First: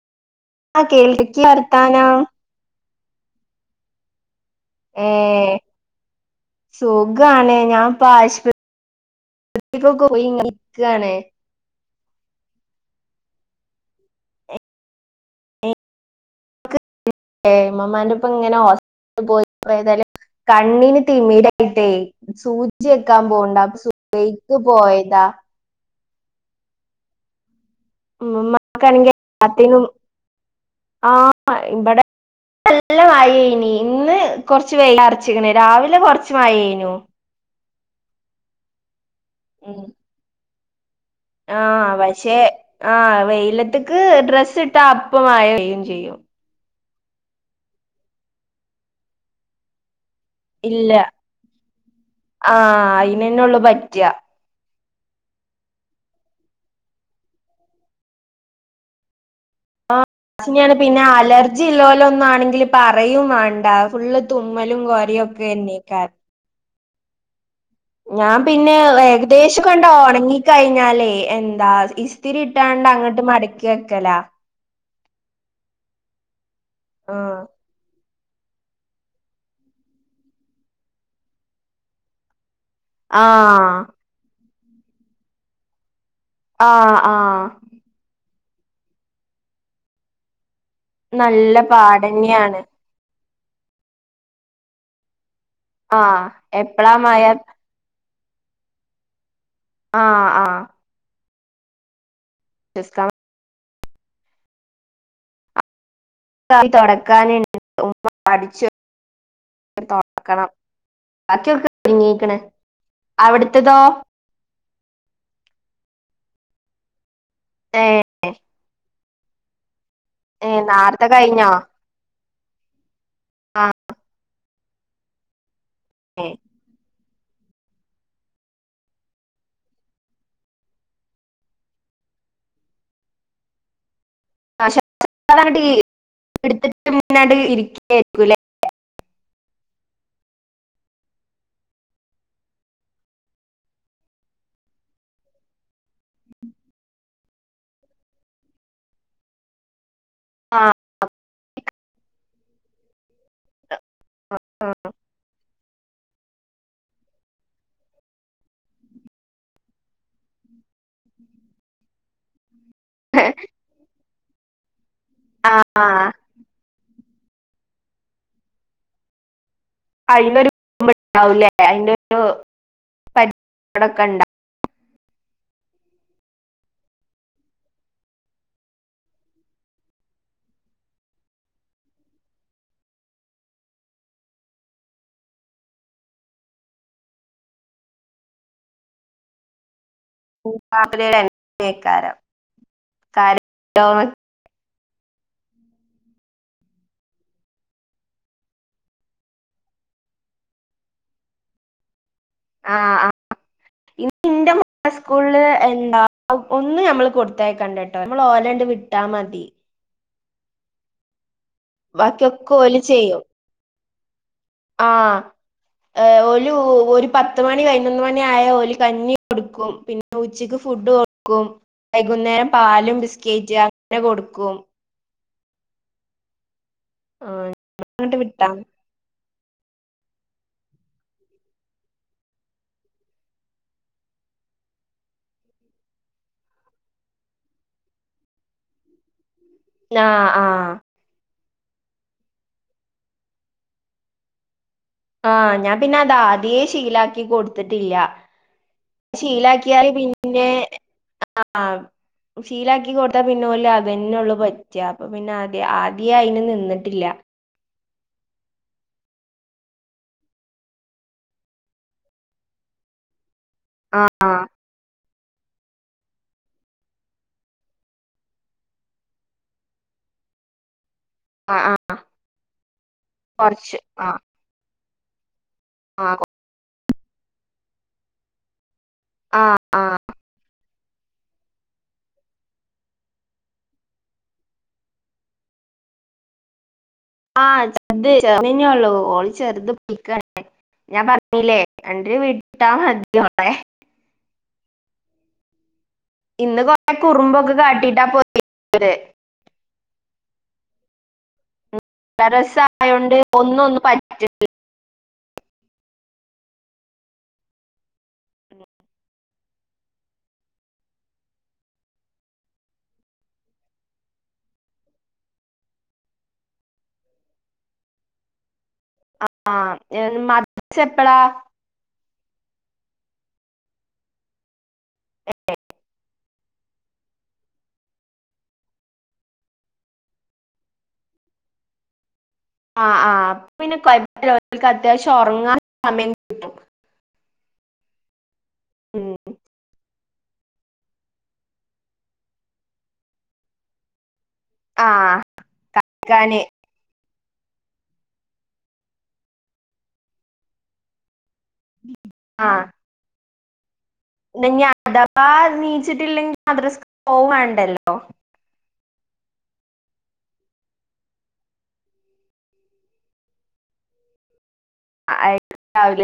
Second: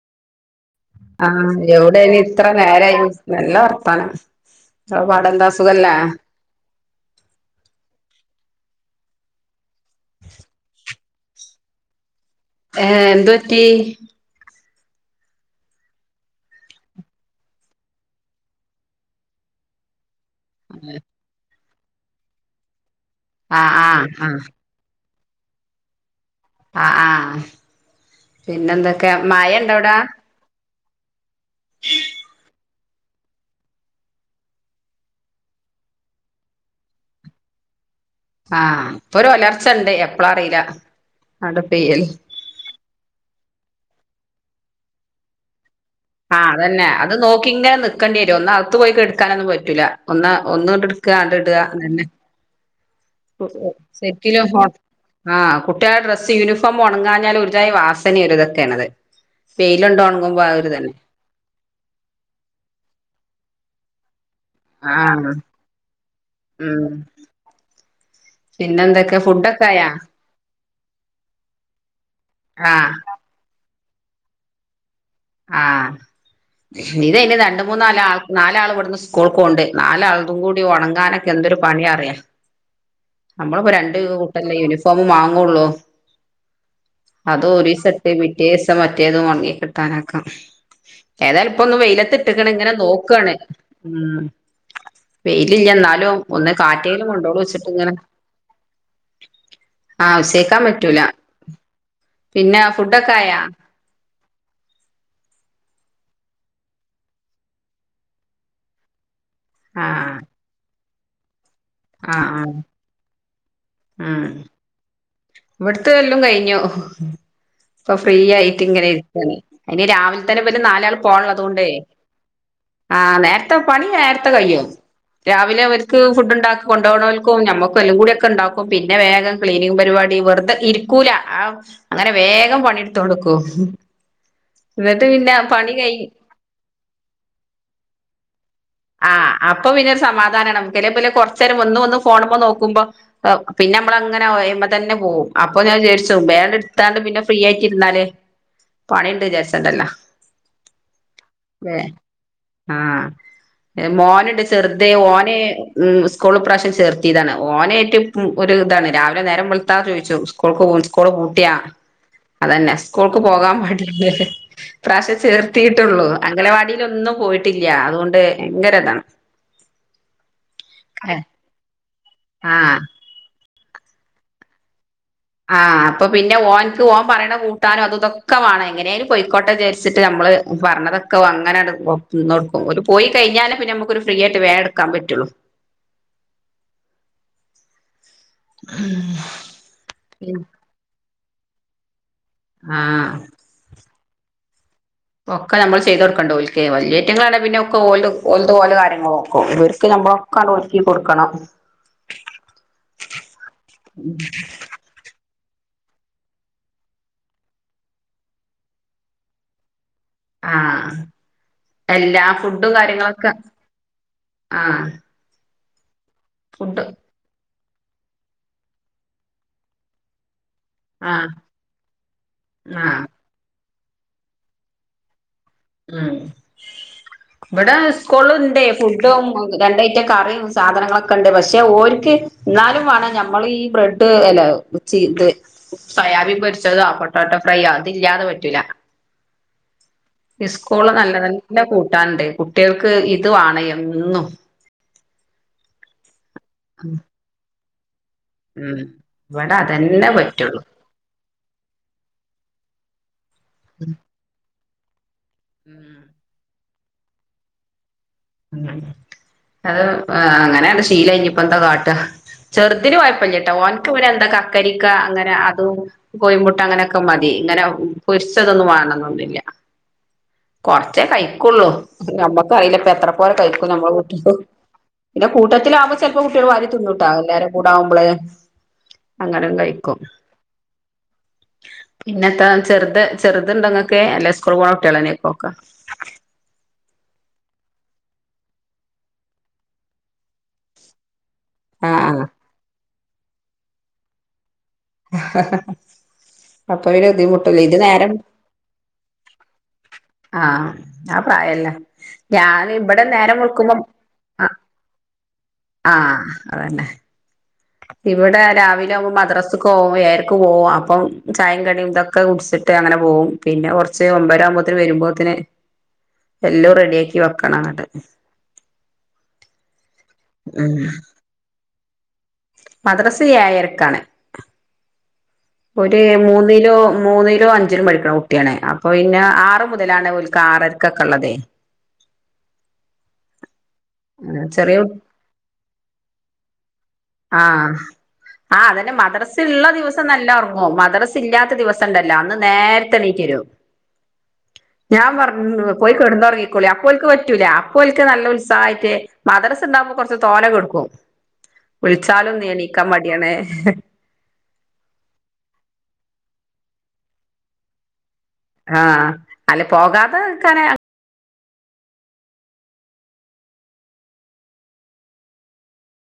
ആ കേൾക്കി ആഹ് വർത്താനം എവിടെനി ഇത്ര നേരായി നല്ല വർത്താനം ഇങ്ങളെ ഏ പാടന്താ സുഖല്ലേ? സുഖാണ് ഞാൻ ഇപ്പ ആശുപത്രി പോയി ഇങ്ങനെ ഇരിക്കാണ്. ഏഹ് എന്ത്‌ പറ്റി? ഏഹ് ഇമ്മമ്മാന്റെ ഒപ്പം ഇങ്ങനെ ഹോസ്പിറ്റലി പോയി ഇപ്പെ ഏതായാലും കണ്ണിന് തിമീര യിട്ടേ സൂചിവെക്കാൻ പോവ്ണ്ട് ആഹ് അപ്പൊ ആഹ് ആഹ് സുബെയ്ക്ക് പോയതാ ആ ആഹ് പിന്നെ എന്തൊക്കെ മഴ ഇണ്ടോ അവ്ടെ? ആഹ് മ ഇബടെ നല്ല മയേയ്നി ഇന്ന് കൊറച്ച് വെയില അറച്ചിക്ണ് രാവിലെ കൊറച്ച് മയെയ്നു ആഹ് ഇപ്പൊ ഒരു ഒലർച്ച ഇണ്ട് എപ്പളാ അറീല. ആണ്ട് ആഹ് പെയ്യല് പക്ഷെ ആഹ് വെയിലത്ത്ക്ക് ഡ്രസ്സ് ഇട്ടാ അപ്പമഴപെയ്യും ചെയ്യും ആഹ് അതന്നെ അത് നോക്കി ഇങ്ങനെ നിക്കണ്ടിയെരും ഒന്ന് അകത്ത് പോയിക്ക് കെട്ക്കാനൊന്നും പറ്റൂല ഒന്ന് ഇല്ല ഒന്ന്ങ്ങട്ട് ഇട്ക്കാ അത് ഇട അതന്നെ ആഹ് അയി സെക്കിലോ ആഹ് കുട്ടിയാളെ ഡ്രസ്സ് യൂണിഫോം ഒണങ്ങാഞ്ഞാൽ ഒരുജായി വാസനേണ് ഇതൊക്കെണത് ആ [unintelligible] പിന്നെ അലർ ജില്ലോലുന്നാണെങ്കില് പറയും വാണ്ട ഫുള്ള് തുമ്മലും കോരയും ആഹ് ഒക്കെന്നേയ്ക്കാരം ഉം ഞാൻ പിന്നെ എന്തൊക്കെ ഫുഡൊക്കെ ഏകദേശക്കണ്ട് ആയാ ഉണങ്ങിക്കഴിഞ്ഞാലേ എന്താ ഇസ് ത്തിരി ഇട്ടാണ്ട് ആഹ് അങ്ങട്ട് മടക്കി വെക്കല ആഹ് ഇതയ്ന് ആഹ് രണ്ട്, മൂന്ന ന്നാല് ആൾ നാലാള് ഇവട്ന്ന് സ്കൂൾക്കോവ്ണ്ട് നാലാളതും കൂടി ഒണങ്ങാനൊക്കെ എന്തൊരു പണിയ അറിയാ അമ്മൾപ്പോ ആഹ് രണ്ട് കൂട്ടല്ലേ യൂണിഫോമ് വാങ്ങൊള്ളു ആഹ് ആഹ് അത് ഒരീ സെട്ട് പിറ്റേ ദീസം മറ്റേതും ഒണങ്ങി കിട്ടാനക്കാം നല്ല ഏതായാലുപ്പൊന്ന് വെയിലത്തിട്ട്ക്ക്ണ് പാടന്നെയാണ് ഇങ്ങനെ നോക്കാണ് ഉം വെയിയിലില്ല ഇന്നാലും ആഹ് ഒന്ന് എപ്പളാ കാറ്റേലും മഴ കൊണ്ടോളൊ വെച്ചിട്ട് ഇങ്ങനെ ആ ആഹ് വിസേക്കാൻ ആഹ് പറ്റൂല പിന്നെ ഫുഡൊക്കെ ആയാ ക്കായി തൊടക്കാനണ്ട് ഉമ്മ അഠിച്ചു ആഹ് തൊടക്കണം ബാക്കിയൊക്കെ ആഹ് ഒര്ങ്ങീക്ക്ണ് ആഹ് അവിട്ത്തതോ? ഉം ഇവിടത്തെെല്ലാം കഴിഞ്ഞു ഇപ്പൊ ഏഹ് ഫ്രീ ആയിട്ട് ഇങ്ങനെ ഇരീക്കാണ് അയിന് രാവിലെ ത്തന്നെ ഏ ഇവൽ നാല് ആൾ നാർത്തെ കഴിഞ്ഞോ പോവാന്ള്ളതോണ്ടേ ആഹ് നേരത്തെ ആ പണി നേരത്തെ കയ്യും രാവിലെ വ ഫുഡ് ഉണ്ടാക്കി കൊണ്ടോണല്ക്കും ഞമ്മക്കും എല്ലാം കൂടി ഒക്കെ ഇണ്ടാക്കും പിന്നെ വേഗം ക്ലീനി പരിപാടി വെറതെ ഇരിക്കൂല ആഹ് അങ്ങനെ വേഗം പണി ഇട്ത്തോണ്ട് നിക്കും എന്നിട്ട് പിന്നെ [unintelligible] ആഹ് അപ്പൊ പിന്നൊരു സമാധാനംമാണ് അല്ലേ പിന്നെ കൊറച്ചു നേരം ഒന്നും വന്ന് ഫോണുമ്പോ നോക്കുമ്പോ പിന്നെ നമ്മളങ്ങനെ തന്നെ പോവും അപ്പോ ഞാൻ വിചാരിച്ചും വേഗം എടുത്താണ്ട് പിന്നെ ഫ്രീ ആയിട്ടിരുന്നാല് പണി ഇണ്ട് വിചാരിച്ചണ്ടല്ലോ ആ എഹ് ആഹ മോന്ണ്ട് ചെറുത് ഓന് ഉം സ്കൂൾ ഇപ്രാവശ്യം ചേർത്തിയതാണ് ഓനേട്ട് ഒരു ഇതാണ് രാവിലെ നേരം ത്താതെ ചോയിച്ചും സ്കൂൾക്ക് സ്കൂള് പൂട്ടിയാ അതന്നെ സ്കൂൾക്ക് പോകാൻ മടി ഇപ്രാവശ്യ ആ ചേർത്തിയിട്ടുള്ളൂ അംഗലവാടിലൊന്നും പോയിട്ടില്ല ട്ടില്ല അതോണ്ട് ഭയങ്കര ഇതാണ് [unintelligible] ആഹ [unintelligible] ആഹ് അപ്പൊ പിന്നെ ഓൻക്ക് ഓൻ പറയണ കൂട്ടാനും അത് ഇതൊക്കെ വാണെം എങ്ങനേും പോയിക്കോട്ടെ വിചരിച്ചിട്ട് നമ്മള് പറഞ്ഞതൊക്കെ അങ്ങനണ്ട് നിന്നൊടുക്കും ഓല് പോയി കഴിഞ്ഞാലേ നമുക്കൊരു ഫ്രീ ആയിട്ട് വേം ഇടുക്കാൻ പറ്റുള്ളു ഉം [unintelligible] ഏകാരം ആഹ കാര്യ [unintelligible] ഒക്കെ നമ്മൾ ചെയ്ത് കൊടുക്കണ്ടോല്ക്ക് വല്ല്യേറ്റിങ്ങളാണൽ പിന്നെ ഒക്കെ ഓലത് ഓലെ കാര്യങ്ങള് നോക്കും ഇവർക്ക് നമ്മള് ഒക്കെണ്ട് ഒരുക്കി കൊടുക്കണം ആ ആ [unintelligible] ഇന്റെ മോൻ ആ സ്കൂളില് എന്താ ഒന്ന് നമ്മള് കൊടുത്തയകണ്ടട്ടാ നമ്മൾ ഓലണ്ട് വിട്ടാ മതി ആഹ എല്ലാ ബാക്കിയൊക്കെ ഫുഡും ഓല് കാര്യങ്ങളൊക്കെ ആഹ് ആഹ് ഓലു ഫുഡ് ഒരു പത്ത് മണി പതിനൊന്നു മണി ആയ ഓല് കഞ്ഞി കൊടുക്കും പിന്നെ ഉച്ചക്ക് ഫുഡ് ആഹ് കൊടുക്കും വൈകുന്നേരം പാലും ആഹ് ബിസ്കറ്റ് അങ്ങനെ കൊടുക്കും ഉം ആഹ് ഇവിടെ അങ്ങട്ട് വിട്ടാ സ്കൂളുണ്ട് ഫുഡും രണ്ട് ഐറ്റ കറിയും സാധനങ്ങളൊക്കെ ഉണ്ട് പക്ഷെ ഓര്ക്ക് ഇന്നാലും വേണം നമ്മൾ ഈ ബ്രെഡ് അല്ല ഉച്ചി ഇത് സോയാബീൻ പൊരിച്ചതോ പൊട്ടോട്ടോ ഫ്രൈയോ ഇതില്ലാതെ പറ്റൂല ആഹ് ആഹ് സ്കൂള് നല്ല നല്ല കൂട്ടാന്ണ്ട് കുട്ട്യാൾക്ക് ഇത് വേണം എന്നും ആഹ് ഞാൻ പിന്നെ അത് ആദ്യേ ഉം ശീലാക്കി കൊടുത്തിട്ടില്ല ഉം ഇവിടെ ശീലാക്കിയാൽ അതന്നെ പിന്നെ പറ്റുള്ളൂ ആഹ് ശീലാക്കി കൊടുത്താ പിന്നെ ഓല് അതെന്നെ ഉള്ളൂ അപ്പൊ പിന്നെ ആദ്യ ആദ്യേ അയിന് നിന്നിട്ടില്ല ഉം അത് അങ്ങനെണ്ട് ശീലായി ഇനി ഇപ്പ എന്താ കാട്ടാ ചെറുതിന് കൊയപ്പം ഇല്ലട്ടാ ഓന്ക്ക് പിന്നെ എന്താ ആഹ് കക്കരിക്ക അങ്ങനെ അതും കോയിമുട്ട അങ്ങനെയൊക്കെ മതി ഇങ്ങനെ പൊരിച്ചതൊന്നും വേണന്നൊന്നില്ല കൊറച്ചേ ആഹ് കഴിക്കുള്ളൂ ആഹ് നമ്മക്കറിയില്ലെ ഇപ്പോ എത്ര പോരെ കഴിക്കും കൊറച്ച് നമ്മുടെ ആഹ് കുട്ടിയാലു പിന്നെ കൂട്ടത്തിലാമ്പോ ചിലപ്പോ ആഹ് കുട്ട്യാൾ വാരി തിന്നുംട്ടാ എല്ലാരെ കൂട ആവുമ്പള് ആഹ് അങ്ങനെങ്ങ് കഴിക്കും ആഹ് പിന്നെ എത്ത ചെറുത് ചെറുത്ണ്ടങ്ങക്ക് അല്ല സ്കൂളിൽ പോണ കുട്ട്യാളെന്നെക്കും ഒക്കെ ആഹ ചെർത് ചെർതന്നെ ഉള്ളൂ ഓള് ചെറുത് പോയിക്കാണ് ഞാൻ പറഞ്ഞ ആഹ് [unintelligible] ഇന്ന് കൊറേ അപ്പൊ ഇര് കുറുമ്പൊക്കെ ബുദ്ധിമുട്ടല്ലോ ഇത് കാട്ടിട്ടാ നേരം പോയത് ആഹ് ആ പ്രായല്ലേ ടെറസ് ഞാനിവിടെ ആയോണ്ട് നേരം വെളുക്കുമ്പോം ഒന്നൊന്നും പറ്റും ആ ആഹ് അതന്നെ ഇവടെ രാവിലെ ആവുമ്പോ മദ്രാസക്കോവും ഏഴരക്ക് പോവും അപ്പം ചായേം കടിയും ഇതൊ ഒക്കെ കുടിച്ചിട്ട് അങ്ങനെ പോകും പിന്നെ കുറച്ച് ഒമ്പര ആകുമ്പോത്തേന് വരുമ്പോത്തിന് എല്ലോം റെഡിയാക്കി വെക്കണന്നത് ആഹ് ഉം മദ്രസെപ്പഴാ മദ്രസ ഏഴരക്കാണ് ഒരു മൂന്നിലോ മൂന്നിലും അഞ്ചിലും പഠിക്കണ കുട്ടിയാണ് അപ്പൊ പിന്നെ ആറ് മുതലാണവൾക്കാറര ഒക്കെക്കള്ളതേ ആ അ അപ്പപ്പിന്നെ കൊഴപ്പില്ല ഓൾക്ക് ചെറിയ അത്യാവശ്യം ഉറങ്ങാൻ സമയം ആഹ് അ അതന്നെ ഉം. മദ്രസിള്ള ദിവസം നല്ല ഉറങ്ങും മദ്രസില്ലാത്ത ദിവസണ്ടല്ലോ അന്ന് നേരത്തെ എണീറ്റരും ആ ഞാൻ പറ പോയി കളിക്കാന് കിടന്നുറങ്ങിക്കോളി അപ്പോൾക്ക് പറ്റൂല അപ്പോൾക്ക് നല്ല ഉൽസാ തായിറ്റ് മദ്രസ ഉണ്ടാവുമ്പോ കുറച്ച് തോനെ കൊടുക്കും വിളിച്ചാലും എണീക്കാൻ മടിയാണ് ന്നനി അഥവാ എനീച്ചിട്ടില്ലെങ്കിൽ മദ്രസക്ക് പോവണ്ടല്ലോ ആഹ് അല്ല പോകാതീക്കാനെ അയക്കണ്ടാവൂലെ